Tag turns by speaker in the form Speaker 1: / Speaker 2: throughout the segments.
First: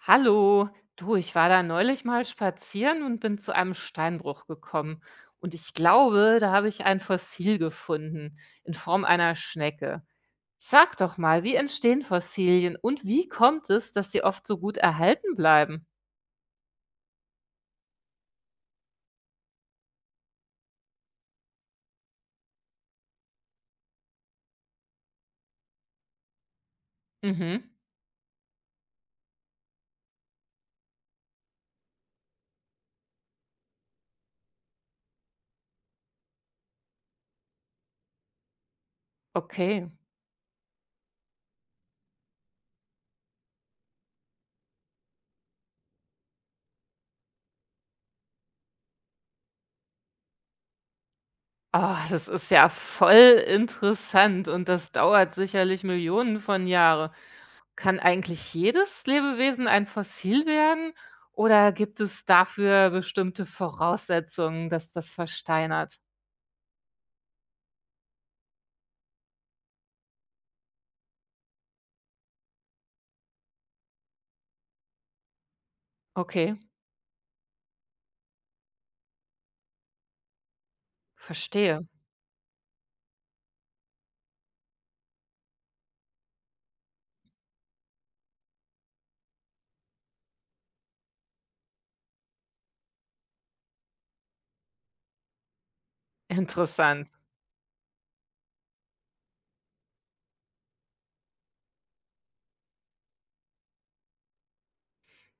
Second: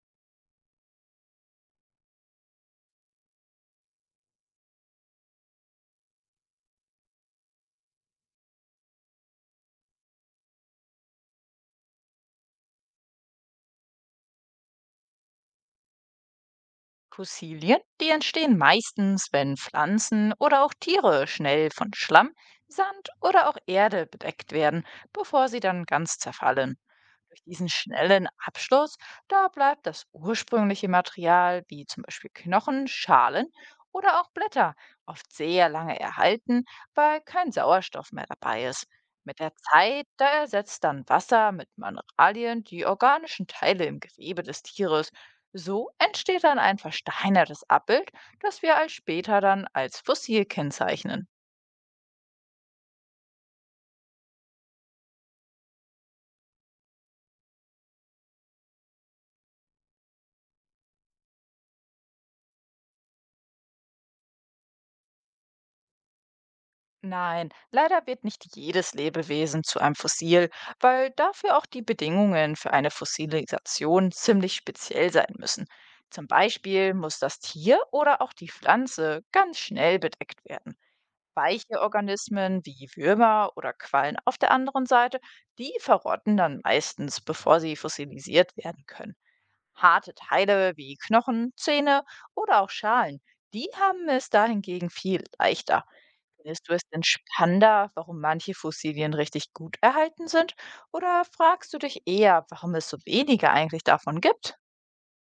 Speaker 1: Hallo, du, ich war da neulich mal spazieren und bin zu einem Steinbruch gekommen. Und ich glaube, da habe ich ein Fossil gefunden in Form einer Schnecke. Sag doch mal, wie entstehen Fossilien und wie kommt es, dass sie oft so gut erhalten bleiben?
Speaker 2: Fossilien, die entstehen meistens, wenn Pflanzen oder auch Tiere schnell von Schlamm, Sand oder auch Erde bedeckt werden, bevor sie dann ganz zerfallen. Durch
Speaker 1: Mhm,
Speaker 2: diesen schnellen Abschluss, da bleibt das ursprüngliche Material, wie zum Beispiel Knochen, Schalen oder auch Blätter, oft sehr lange erhalten, weil kein Sauerstoff mehr dabei ist. Mit der
Speaker 1: okay.
Speaker 2: Zeit, da ersetzt dann Wasser mit Mineralien die organischen Teile im Gewebe des Tieres. So entsteht dann ein versteinertes Abbild, das wir als später dann als Fossil kennzeichnen.
Speaker 1: Ah, das ist ja voll interessant und das dauert sicherlich Millionen von Jahren. Kann eigentlich jedes Lebewesen ein Fossil werden oder gibt es dafür bestimmte Voraussetzungen, dass das versteinert?
Speaker 2: Nein, leider wird nicht jedes Lebewesen zu einem Fossil, weil dafür auch die Bedingungen für eine Fossilisation ziemlich speziell sein müssen. Zum
Speaker 1: Okay,
Speaker 2: Beispiel muss das Tier oder auch die Pflanze ganz schnell bedeckt werden. Weiche
Speaker 1: verstehe.
Speaker 2: Organismen wie Würmer oder Quallen auf der anderen Seite, die verrotten dann meistens, bevor sie fossilisiert werden können. Harte Teile wie Knochen, Zähne oder auch Schalen, die haben es dahingegen viel leichter. Findest du es denn
Speaker 1: Interessant.
Speaker 2: spannender, warum manche Fossilien richtig gut erhalten sind? Oder fragst du dich eher, warum es so wenige eigentlich davon gibt?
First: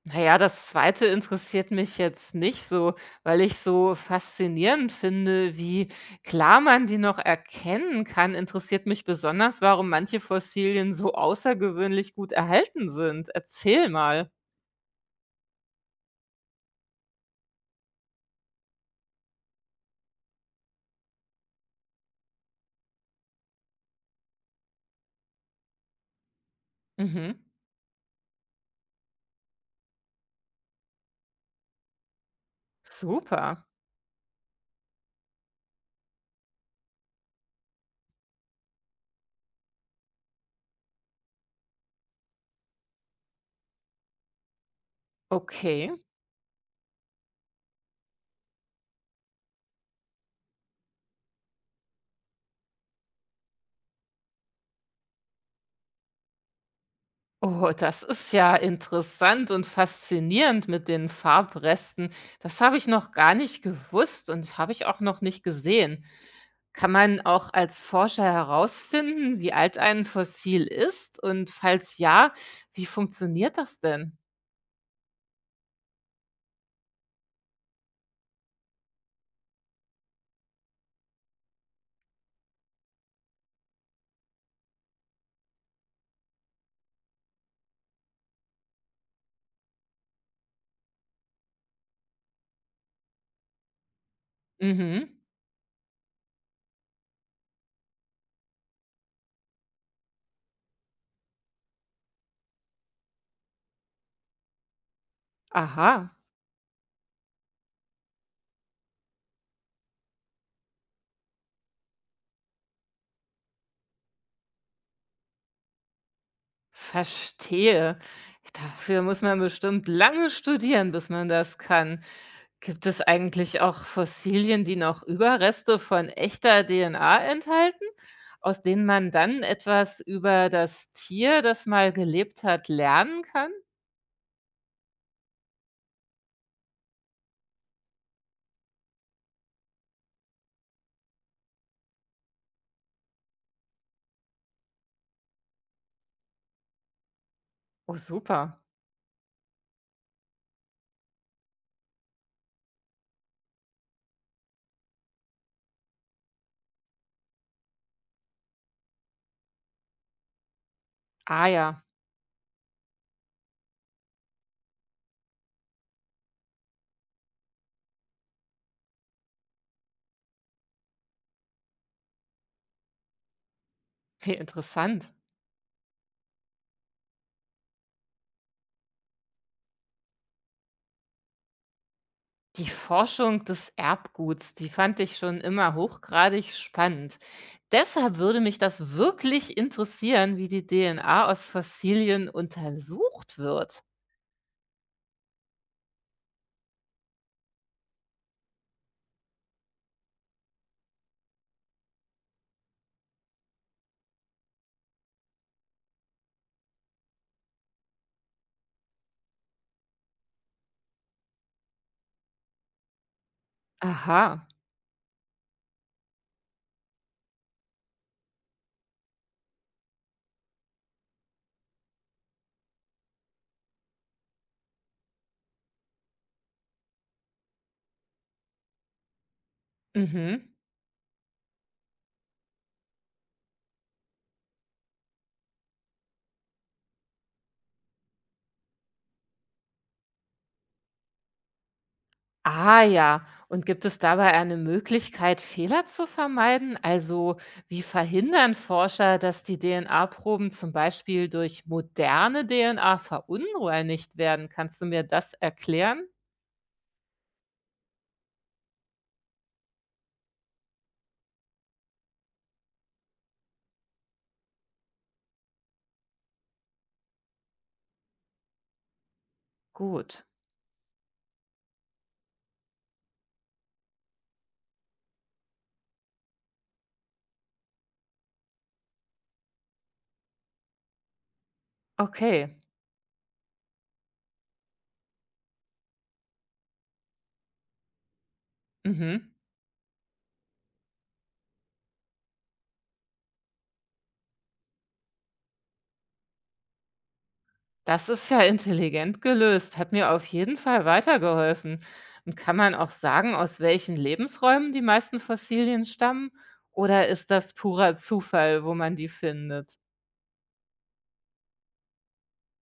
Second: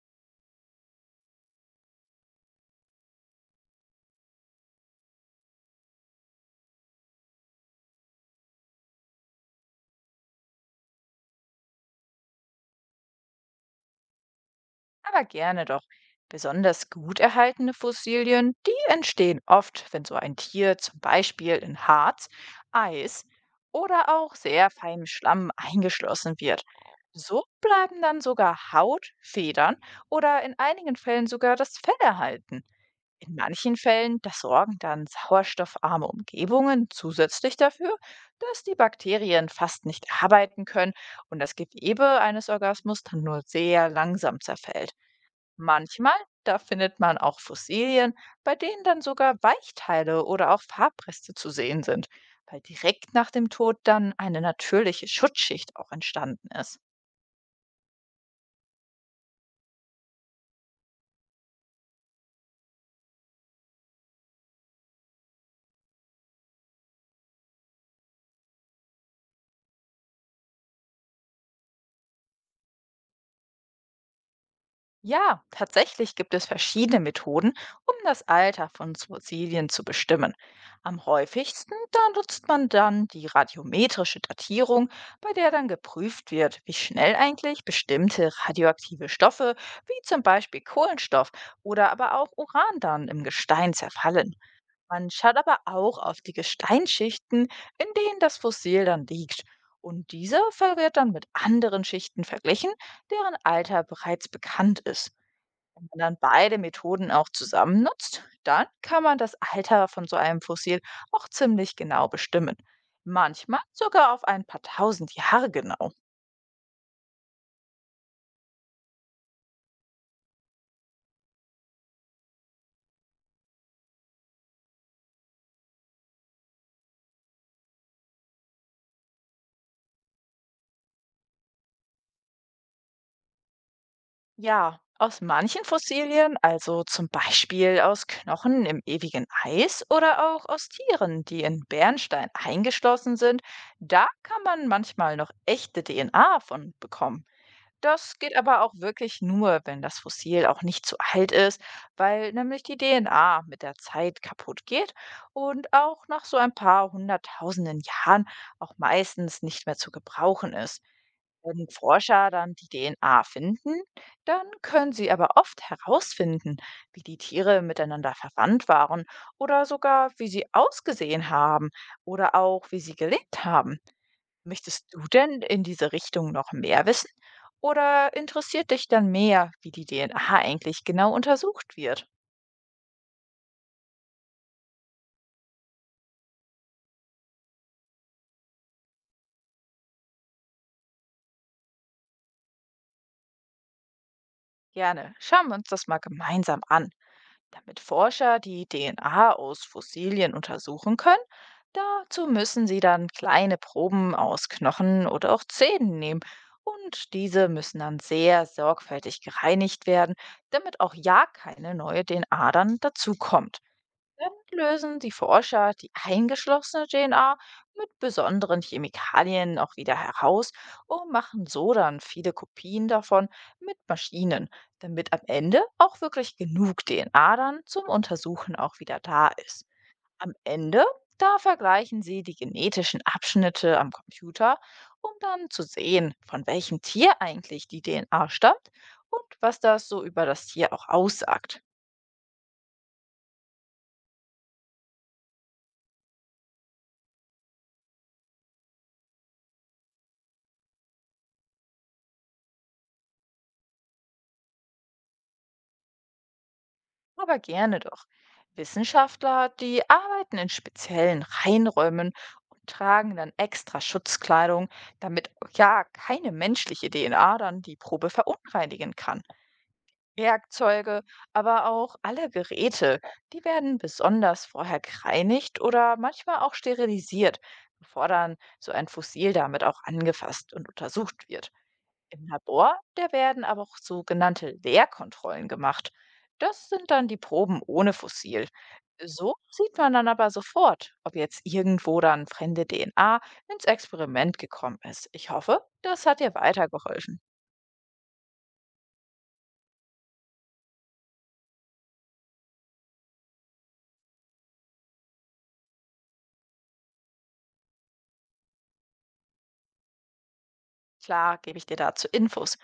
Speaker 1: Naja, das zweite interessiert mich jetzt nicht so, weil ich so faszinierend finde, wie klar man die noch erkennen kann, interessiert mich besonders, warum manche Fossilien so außergewöhnlich gut erhalten sind. Erzähl mal.
Speaker 2: Aber gerne doch. Besonders gut erhaltene Fossilien, die entstehen oft, wenn so ein Tier zum Beispiel in Harz, Eis oder auch sehr feinem Schlamm eingeschlossen wird.
Speaker 1: Mhm.
Speaker 2: So bleiben dann sogar Haut, Federn oder in einigen Fällen sogar das Fell erhalten. In
Speaker 1: Super.
Speaker 2: manchen Fällen, das sorgen dann sauerstoffarme Umgebungen zusätzlich dafür, dass die Bakterien fast nicht arbeiten können und das Gewebe eines Organismus dann nur sehr langsam zerfällt.
Speaker 1: Okay.
Speaker 2: Manchmal, da findet man auch Fossilien, bei denen dann sogar Weichteile oder auch Farbreste zu sehen sind, weil direkt nach dem Tod dann eine natürliche Schutzschicht auch entstanden ist.
Speaker 1: Oh, das ist ja interessant und faszinierend mit den Farbresten. Das habe ich noch gar nicht gewusst und habe ich auch noch nicht gesehen. Kann man auch als Forscher herausfinden, wie alt ein Fossil ist? Und falls ja, wie funktioniert das denn?
Speaker 2: Ja, tatsächlich gibt es verschiedene Methoden, um das Alter von Fossilien zu bestimmen. Am häufigsten da nutzt man dann die radiometrische Datierung, bei der dann geprüft wird, wie schnell eigentlich bestimmte radioaktive Stoffe, wie zum Beispiel Kohlenstoff oder aber auch Uran dann im Gestein zerfallen.
Speaker 1: Mhm.
Speaker 2: Man schaut aber auch auf die Gesteinsschichten, in denen das Fossil dann liegt. Und diese wird dann mit anderen Schichten verglichen, deren Alter bereits bekannt ist. Wenn man
Speaker 1: Aha,
Speaker 2: dann beide Methoden auch zusammen nutzt, dann kann man das Alter von so einem Fossil auch ziemlich genau bestimmen. Manchmal sogar auf ein paar tausend Jahre genau.
Speaker 1: verstehe. Dafür muss man bestimmt lange studieren, bis man das kann. Gibt es eigentlich auch Fossilien, die noch Überreste von echter DNA enthalten, aus denen man dann etwas über das Tier, das mal gelebt hat, lernen kann?
Speaker 2: Ja, aus manchen Fossilien, also zum Beispiel aus Knochen im ewigen Eis oder auch aus Tieren, die in Bernstein eingeschlossen sind, da kann man manchmal noch echte DNA von bekommen.
Speaker 1: Oh,
Speaker 2: Das geht
Speaker 1: super.
Speaker 2: aber auch wirklich nur, wenn das Fossil auch nicht zu alt ist, weil nämlich die DNA mit der Zeit kaputt geht und auch nach so ein paar hunderttausenden Jahren auch meistens nicht mehr zu gebrauchen ist.
Speaker 1: Ah
Speaker 2: Wenn
Speaker 1: ja,
Speaker 2: Forscher dann die DNA finden, dann können sie aber oft herausfinden, wie die Tiere miteinander verwandt waren oder sogar, wie sie ausgesehen haben oder auch, wie sie gelebt haben.
Speaker 1: wie
Speaker 2: Möchtest du
Speaker 1: interessant.
Speaker 2: denn in diese Richtung noch mehr wissen? Oder interessiert dich dann mehr, wie die DNA eigentlich genau untersucht wird?
Speaker 1: Die Forschung des Erbguts, die fand ich schon immer hochgradig spannend. Deshalb würde mich das wirklich interessieren, wie die DNA aus Fossilien untersucht wird.
Speaker 2: Gerne, schauen wir uns das mal gemeinsam an. Damit Forscher die DNA aus Fossilien untersuchen können, dazu müssen sie dann kleine Proben aus Knochen oder auch Zähnen nehmen. Und diese müssen dann sehr sorgfältig gereinigt werden, damit auch ja keine neue DNA dann dazukommt.
Speaker 1: Aha.
Speaker 2: Damit lösen die Forscher die eingeschlossene DNA mit besonderen Chemikalien auch wieder heraus und machen so dann viele Kopien davon mit Maschinen, damit am Ende auch wirklich genug DNA dann zum Untersuchen auch wieder da ist. Am
Speaker 1: Mhm.
Speaker 2: Ende, da vergleichen sie die genetischen Abschnitte am Computer, um dann zu sehen, von welchem Tier eigentlich die DNA stammt und was das so über das Tier auch aussagt.
Speaker 1: Ah ja, und gibt es dabei eine Möglichkeit, Fehler zu vermeiden? Also wie verhindern Forscher, dass die DNA-Proben zum Beispiel durch moderne DNA verunreinigt werden? Kannst du mir das erklären?
Speaker 2: Aber gerne doch. Wissenschaftler, die arbeiten in speziellen Reinräumen und tragen dann extra Schutzkleidung, damit ja keine menschliche DNA dann die Probe verunreinigen kann.
Speaker 1: Gut,
Speaker 2: Werkzeuge, aber auch alle Geräte, die werden besonders vorher gereinigt oder manchmal auch sterilisiert, bevor dann so ein Fossil damit auch angefasst und untersucht wird. Im
Speaker 1: okay.
Speaker 2: Labor, da werden aber auch sogenannte Leerkontrollen gemacht. Das sind dann die Proben ohne Fossil.
Speaker 1: Mhm.
Speaker 2: So sieht man dann aber sofort, ob jetzt irgendwo dann fremde DNA ins Experiment gekommen ist. Ich hoffe, das hat dir weitergeholfen.
Speaker 1: Das ist ja intelligent gelöst, hat mir auf jeden Fall weitergeholfen. Und kann man auch sagen, aus welchen Lebensräumen die meisten Fossilien stammen? Oder ist das purer Zufall, wo man die findet?
Speaker 2: Klar, gebe ich dir dazu Infos.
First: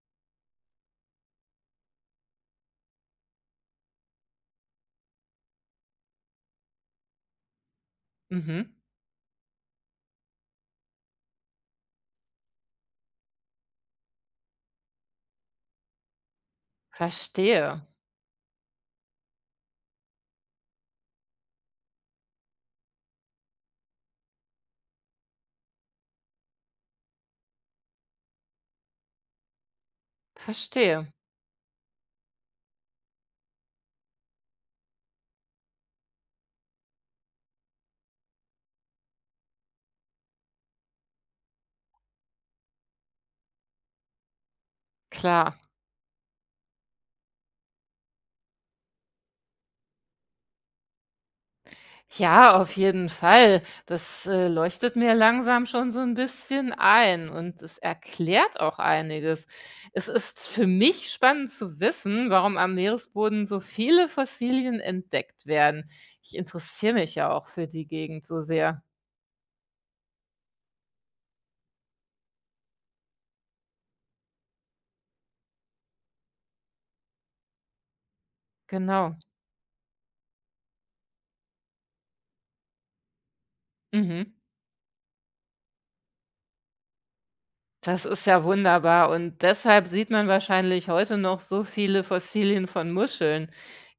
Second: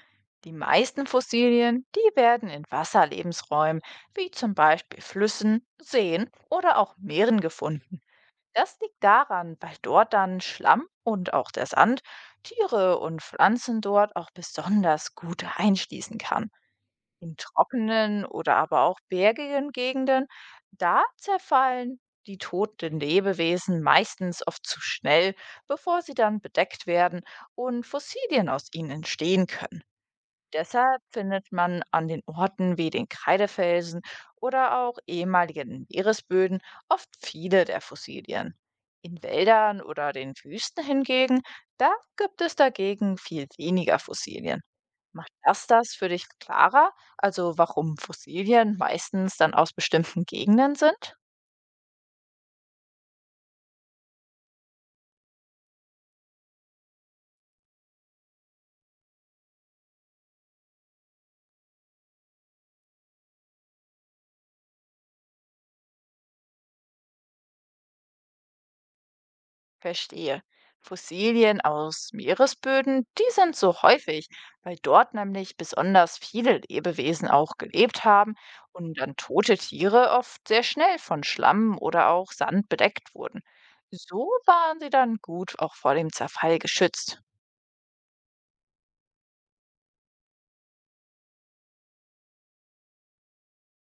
Speaker 2: Die meisten Fossilien, die werden in Wasserlebensräumen, wie zum Beispiel Flüssen, Seen oder auch Meeren gefunden.
Speaker 1: Mhm.
Speaker 2: Das liegt daran, weil dort dann Schlamm und auch der Sand Tiere und Pflanzen dort auch besonders gut einschließen kann. In
Speaker 1: Verstehe,
Speaker 2: trockenen oder aber auch bergigen Gegenden, da zerfallen die toten Lebewesen meistens oft zu schnell, bevor sie dann bedeckt werden und Fossilien aus ihnen entstehen können. Deshalb
Speaker 1: verstehe.
Speaker 2: findet man an den Orten wie den Kreidefelsen oder auch ehemaligen Meeresböden oft viele der Fossilien. In Wäldern oder den Wüsten hingegen, da gibt es dagegen viel weniger Fossilien. Macht
Speaker 1: Klar.
Speaker 2: das das für dich klarer, also warum Fossilien meistens dann aus bestimmten Gegenden sind?
Speaker 1: Ja, auf jeden Fall. Das, leuchtet mir langsam schon so ein bisschen ein und es erklärt auch einiges. Es ist für mich spannend zu wissen, warum am Meeresboden so viele Fossilien entdeckt werden. Ich interessiere mich ja auch für die Gegend so sehr.
Speaker 2: Verstehe. Fossilien aus Meeresböden, die sind so häufig, weil dort nämlich besonders viele Lebewesen auch gelebt haben und dann
Speaker 1: Genau.
Speaker 2: tote Tiere oft sehr schnell von Schlamm oder auch Sand bedeckt wurden. So
Speaker 1: Mhm.
Speaker 2: waren sie dann gut auch vor dem Zerfall geschützt.
Speaker 1: Das ist ja wunderbar und deshalb sieht man wahrscheinlich heute noch so viele Fossilien von Muscheln.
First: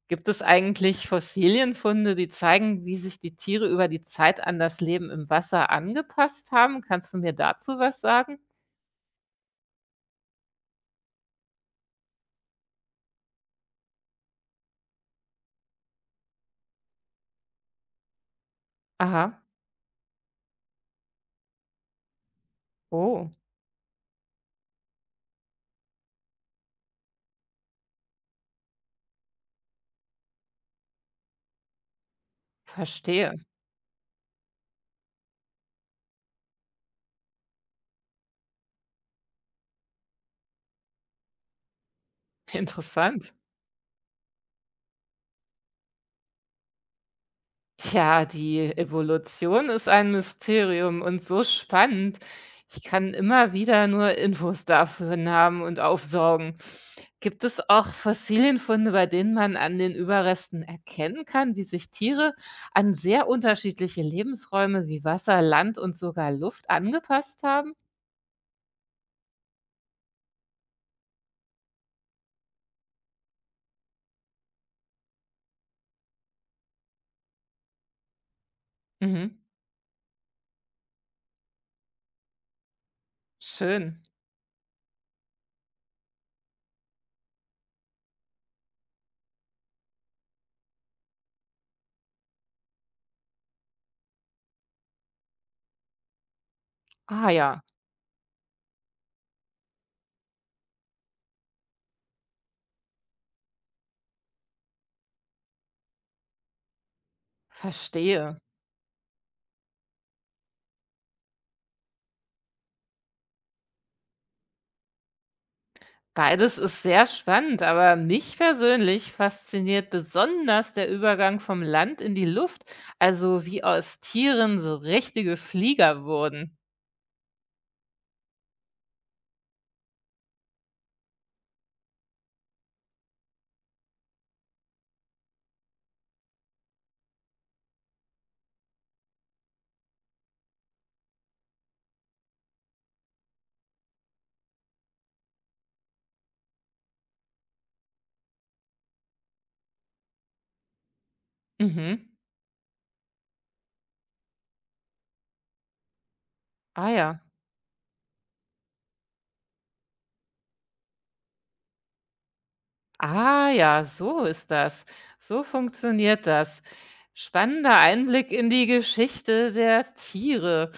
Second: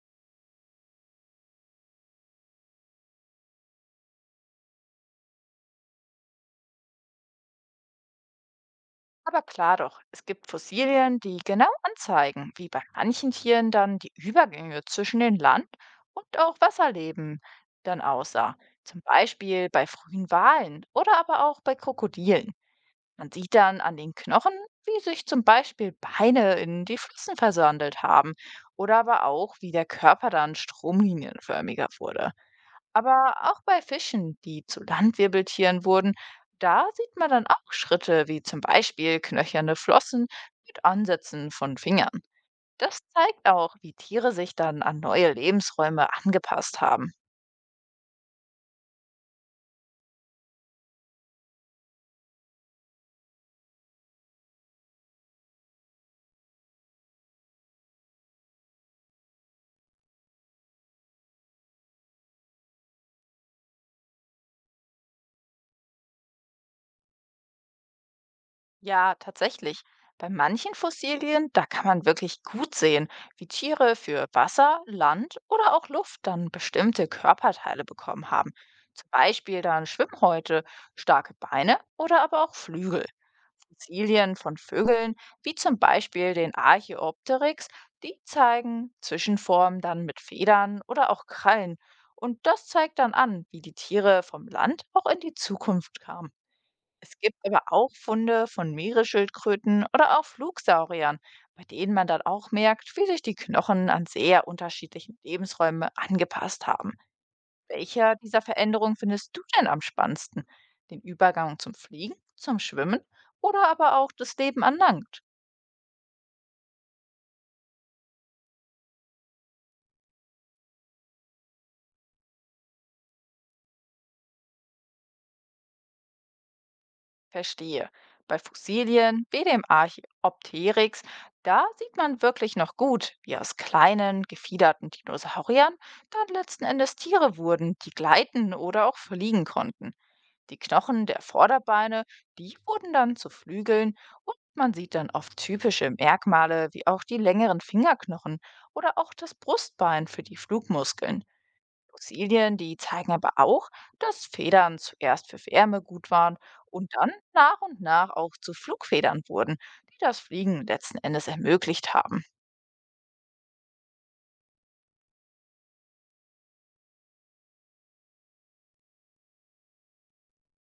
Speaker 1: Gibt es eigentlich Fossilienfunde, die zeigen, wie sich die Tiere über die Zeit an das Leben im Wasser angepasst haben? Kannst du mir dazu was sagen?
Speaker 2: Aber klar doch, es gibt Fossilien, die genau anzeigen, wie bei manchen Tieren dann die Übergänge zwischen den Land- und auch Wasserleben dann aussah. Zum
Speaker 1: Aha.
Speaker 2: Beispiel bei frühen Walen oder aber auch bei Krokodilen.
Speaker 1: Oh,
Speaker 2: Man sieht dann an den Knochen, wie sich zum Beispiel Beine in die Flossen versandelt haben oder aber auch, wie der Körper dann stromlinienförmiger wurde.
Speaker 1: verstehe.
Speaker 2: Aber auch bei Fischen, die zu Landwirbeltieren wurden, da sieht man dann auch Schritte wie zum Beispiel knöcherne Flossen mit Ansätzen von Fingern. Das
Speaker 1: Interessant.
Speaker 2: zeigt auch, wie Tiere sich dann an neue Lebensräume angepasst haben.
Speaker 1: Ja, die Evolution ist ein Mysterium und so spannend. Ich kann immer wieder nur Infos dafür haben und aufsaugen. Gibt es auch Fossilienfunde, bei denen man an den Überresten erkennen kann, wie sich Tiere an sehr unterschiedliche Lebensräume wie Wasser, Land und sogar Luft angepasst haben?
Speaker 2: Ja, tatsächlich. Bei manchen Fossilien, da kann man wirklich gut sehen, wie Tiere für Wasser, Land oder auch Luft dann bestimmte Körperteile bekommen haben. Zum
Speaker 1: Mhm.
Speaker 2: Beispiel dann Schwimmhäute, starke Beine oder aber auch Flügel.
Speaker 1: Schön.
Speaker 2: Fossilien von Vögeln, wie zum Beispiel den Archaeopteryx, die zeigen Zwischenformen dann mit Federn oder auch Krallen. Und das zeigt dann an, wie die Tiere vom Land auch in die Zukunft kamen. Es
Speaker 1: Ah
Speaker 2: gibt
Speaker 1: ja,
Speaker 2: aber auch Funde von Meeresschildkröten oder auch Flugsauriern, bei denen man dann auch merkt, wie sich die Knochen an sehr unterschiedlichen Lebensräume angepasst haben. Welcher
Speaker 1: verstehe.
Speaker 2: dieser Veränderungen findest du denn am spannendsten? Den Übergang zum Fliegen, zum Schwimmen oder aber auch das Leben an Land?
Speaker 1: Beides ist sehr spannend, aber mich persönlich fasziniert besonders der Übergang vom Land in die Luft, also wie aus Tieren so richtige Flieger wurden.
Speaker 2: Verstehe. Bei Fossilien wie dem Archaeopteryx, da sieht man wirklich noch gut, wie aus kleinen, gefiederten Dinosauriern dann letzten Endes Tiere wurden, die gleiten oder auch fliegen konnten. Die Knochen der Vorderbeine, die wurden dann zu Flügeln und man sieht dann oft typische Merkmale wie auch die längeren Fingerknochen oder auch das Brustbein für die Flugmuskeln.
Speaker 1: Mhm.
Speaker 2: Fossilien, die zeigen aber auch, dass Federn zuerst für Wärme gut waren
Speaker 1: Ah
Speaker 2: und dann
Speaker 1: ja.
Speaker 2: nach und nach auch zu Flugfedern wurden, die das Fliegen letzten Endes ermöglicht haben.
Speaker 1: Ah ja, so ist das. So funktioniert das. Spannender Einblick in die Geschichte der Tiere.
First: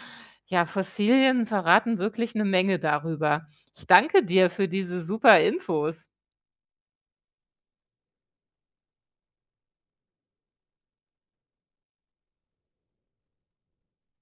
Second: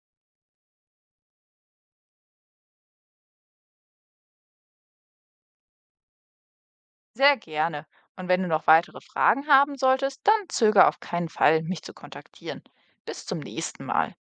Speaker 1: Ja, Fossilien verraten wirklich eine Menge darüber. Ich danke dir für diese super Infos.
Speaker 2: Sehr gerne. Und wenn du noch weitere Fragen haben solltest, dann zögere auf keinen Fall, mich zu kontaktieren. Bis zum nächsten Mal.